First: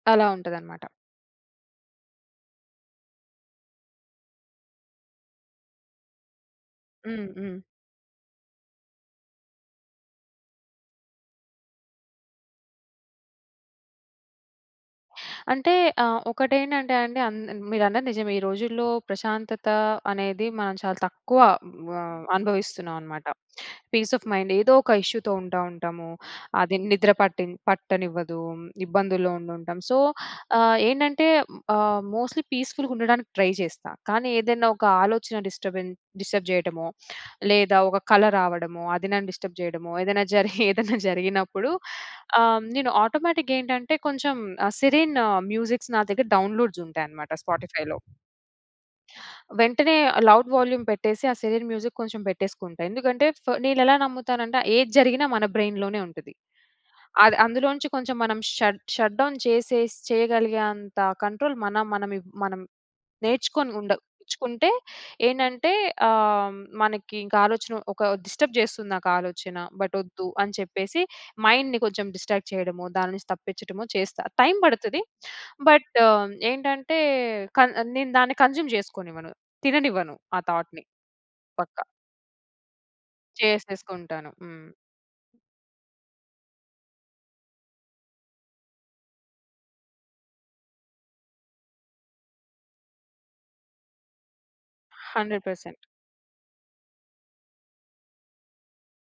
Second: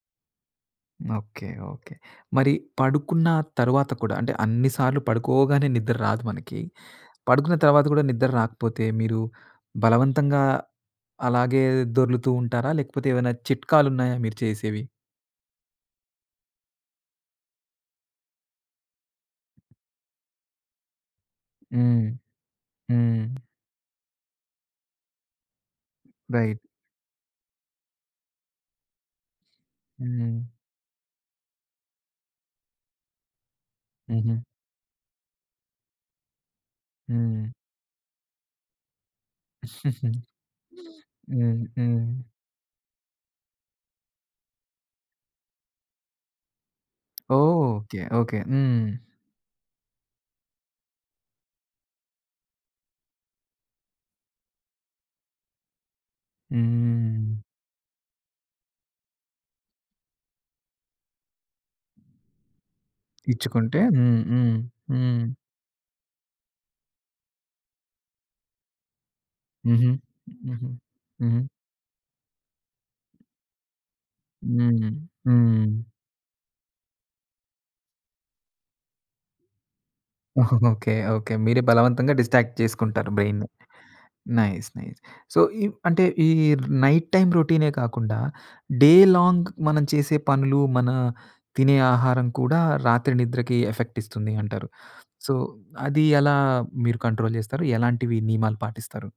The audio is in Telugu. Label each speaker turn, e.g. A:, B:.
A: అలా ఉంటాదనమాట.
B: ఓకె. ఓకె. మరి పడుకున్న తరువాత కూడా అంటే అన్ని సార్లు పడుకోగానే నిద్ర రాదు మనకి.
A: హ్మ్.
B: పడుకున్న
A: హ్మ్.
B: తర్వాత గూడా నిద్ర రాకపోతే, మీరు బలవంతంగా అలాగే దొర్లుతూ ఉంటారా? లేకపోతే ఏమైనా చిట్కాలున్నాయా మీరు చేసేవి?
A: అంటే ఆహ్, ఒకటేంటంటే అండి అన్ మీరన్నది నిజమే. ఈ రోజుల్లో ప్రశాంతత అనేది మనం చాలా తక్కువ
B: హ్మ్.
A: ఆహ్, అనుభవిస్తున్నామనమాట.
B: హ్మ్.
A: Peace of mind. ఏదోక ఇష్యూ‌తో ఉంటా ఉంటాము.
B: రైట్.
A: అది నిద్ర పట్టి పట్టనివ్వదు, ఇబ్బందుల్లో ఉండుంటాం. సో
B: హ్మ్.
A: ఆహ్, ఏంటంటే ఆహ్, మోస్ట్‌లీ పీస్‌ఫుల్‌గ ఉండడానికి ట్రై చేస్తా. కానీ
B: హుహు.
A: ఏదైనా ఒక ఆలోచన డిస్టర్బెన్ డిస్టర్బ్ చేయటమో,
B: హ్మ్.
A: లేదా ఒక కళ రావడమో అది నన్ను డిస్టర్బ్ జేయడమో, ఏదైనా జరి ఏదన్నా
B: హ్మ్.
A: జరిగినప్పుడు
B: హ్మ్.
A: ఆహ్, నేను ఆటోమేటిక్ గేంటంటే కొంచెం ఆహ్, సిరిన్ మ్యూజిక్స్ నా దగ్గర డౌన్‌లోడ్స్ ఉంటాయనమాట
B: ఓహ్!
A: స్పాటిఫై‌లో.
B: ఓకె. ఓకె. హ్మ్.
A: వెంటనే లౌడ్ వాల్యూమ్ పెట్టేసి, ఆ సిరిన్ మ్యూజిక్ కొంచెం బెట్టేసుకుంటా. ఎందుకంటే, ఫ నేనెలా నమ్ముతానంటే ఏది జరిగినా మన బ్రైన్‌లోనే ఉంటది.
B: హ్మ్ హ్మ్
A: అది
B: హ్మ్.
A: అందులో నుంచి కొంచెం మనం షట్ షట్‌డౌన్ చేసేసి చేయగలిగేంత కంట్రోల్ మనం మనం మనం నేర్చుకొని
B: ఇచ్చుకుంటే
A: ఉండ
B: హ్మ్, హ్మ్,
A: నేర్చుచ్చుకుంటే
B: హ్మ్.
A: ఏంటంటే ఆహ్, మనకింకా ఆలోచన ఒక డిస్టర్బ్ జేస్తుంది నాకాలోచన.
B: హుహు.
A: బట్ ఒద్దు అని
B: హుహు.
A: చెప్పేసి,
B: హుహు.
A: మైండ్‌ని కొంచెం డిస్ట్రాక్ట్ చేయడమో, దాని నుంచి తప్పించడమో చేస్తా, టైం
B: హ్మ్.
A: బడతది.
B: హ్మ్.
A: బట్ ఏంటంటే క నేను దాన్ని కన్జ్యూమ్ జేసుకోనివ్వను, తిననివ్వను. ఆ థాట్‌ని
B: ఓకె. ఓకె. మీరే
A: పక్క.
B: బలవంతంగా డిస్ట్రాక్ట్ చేసుకుంటారు బ్రైను.
A: చేసేసుకుంటాను.
B: నైస్
A: హ్మ్.
B: నైస్. సో ఇ అంటే ఈ నైట్ టైమ్ రొటీనే కాకుండా, డే లాంగ్ మనం చేసే పనులు, మన తినే ఆహారం కూడా రాత్రి నిద్రకి ఎఫెక్ట్ ఇస్తుంది అంటారు. సో
A: 100%.
B: అది ఎలా మీరు కంట్రోల్ జేస్తారు? ఎలాంటివి నియమాలు పాటిస్తారు?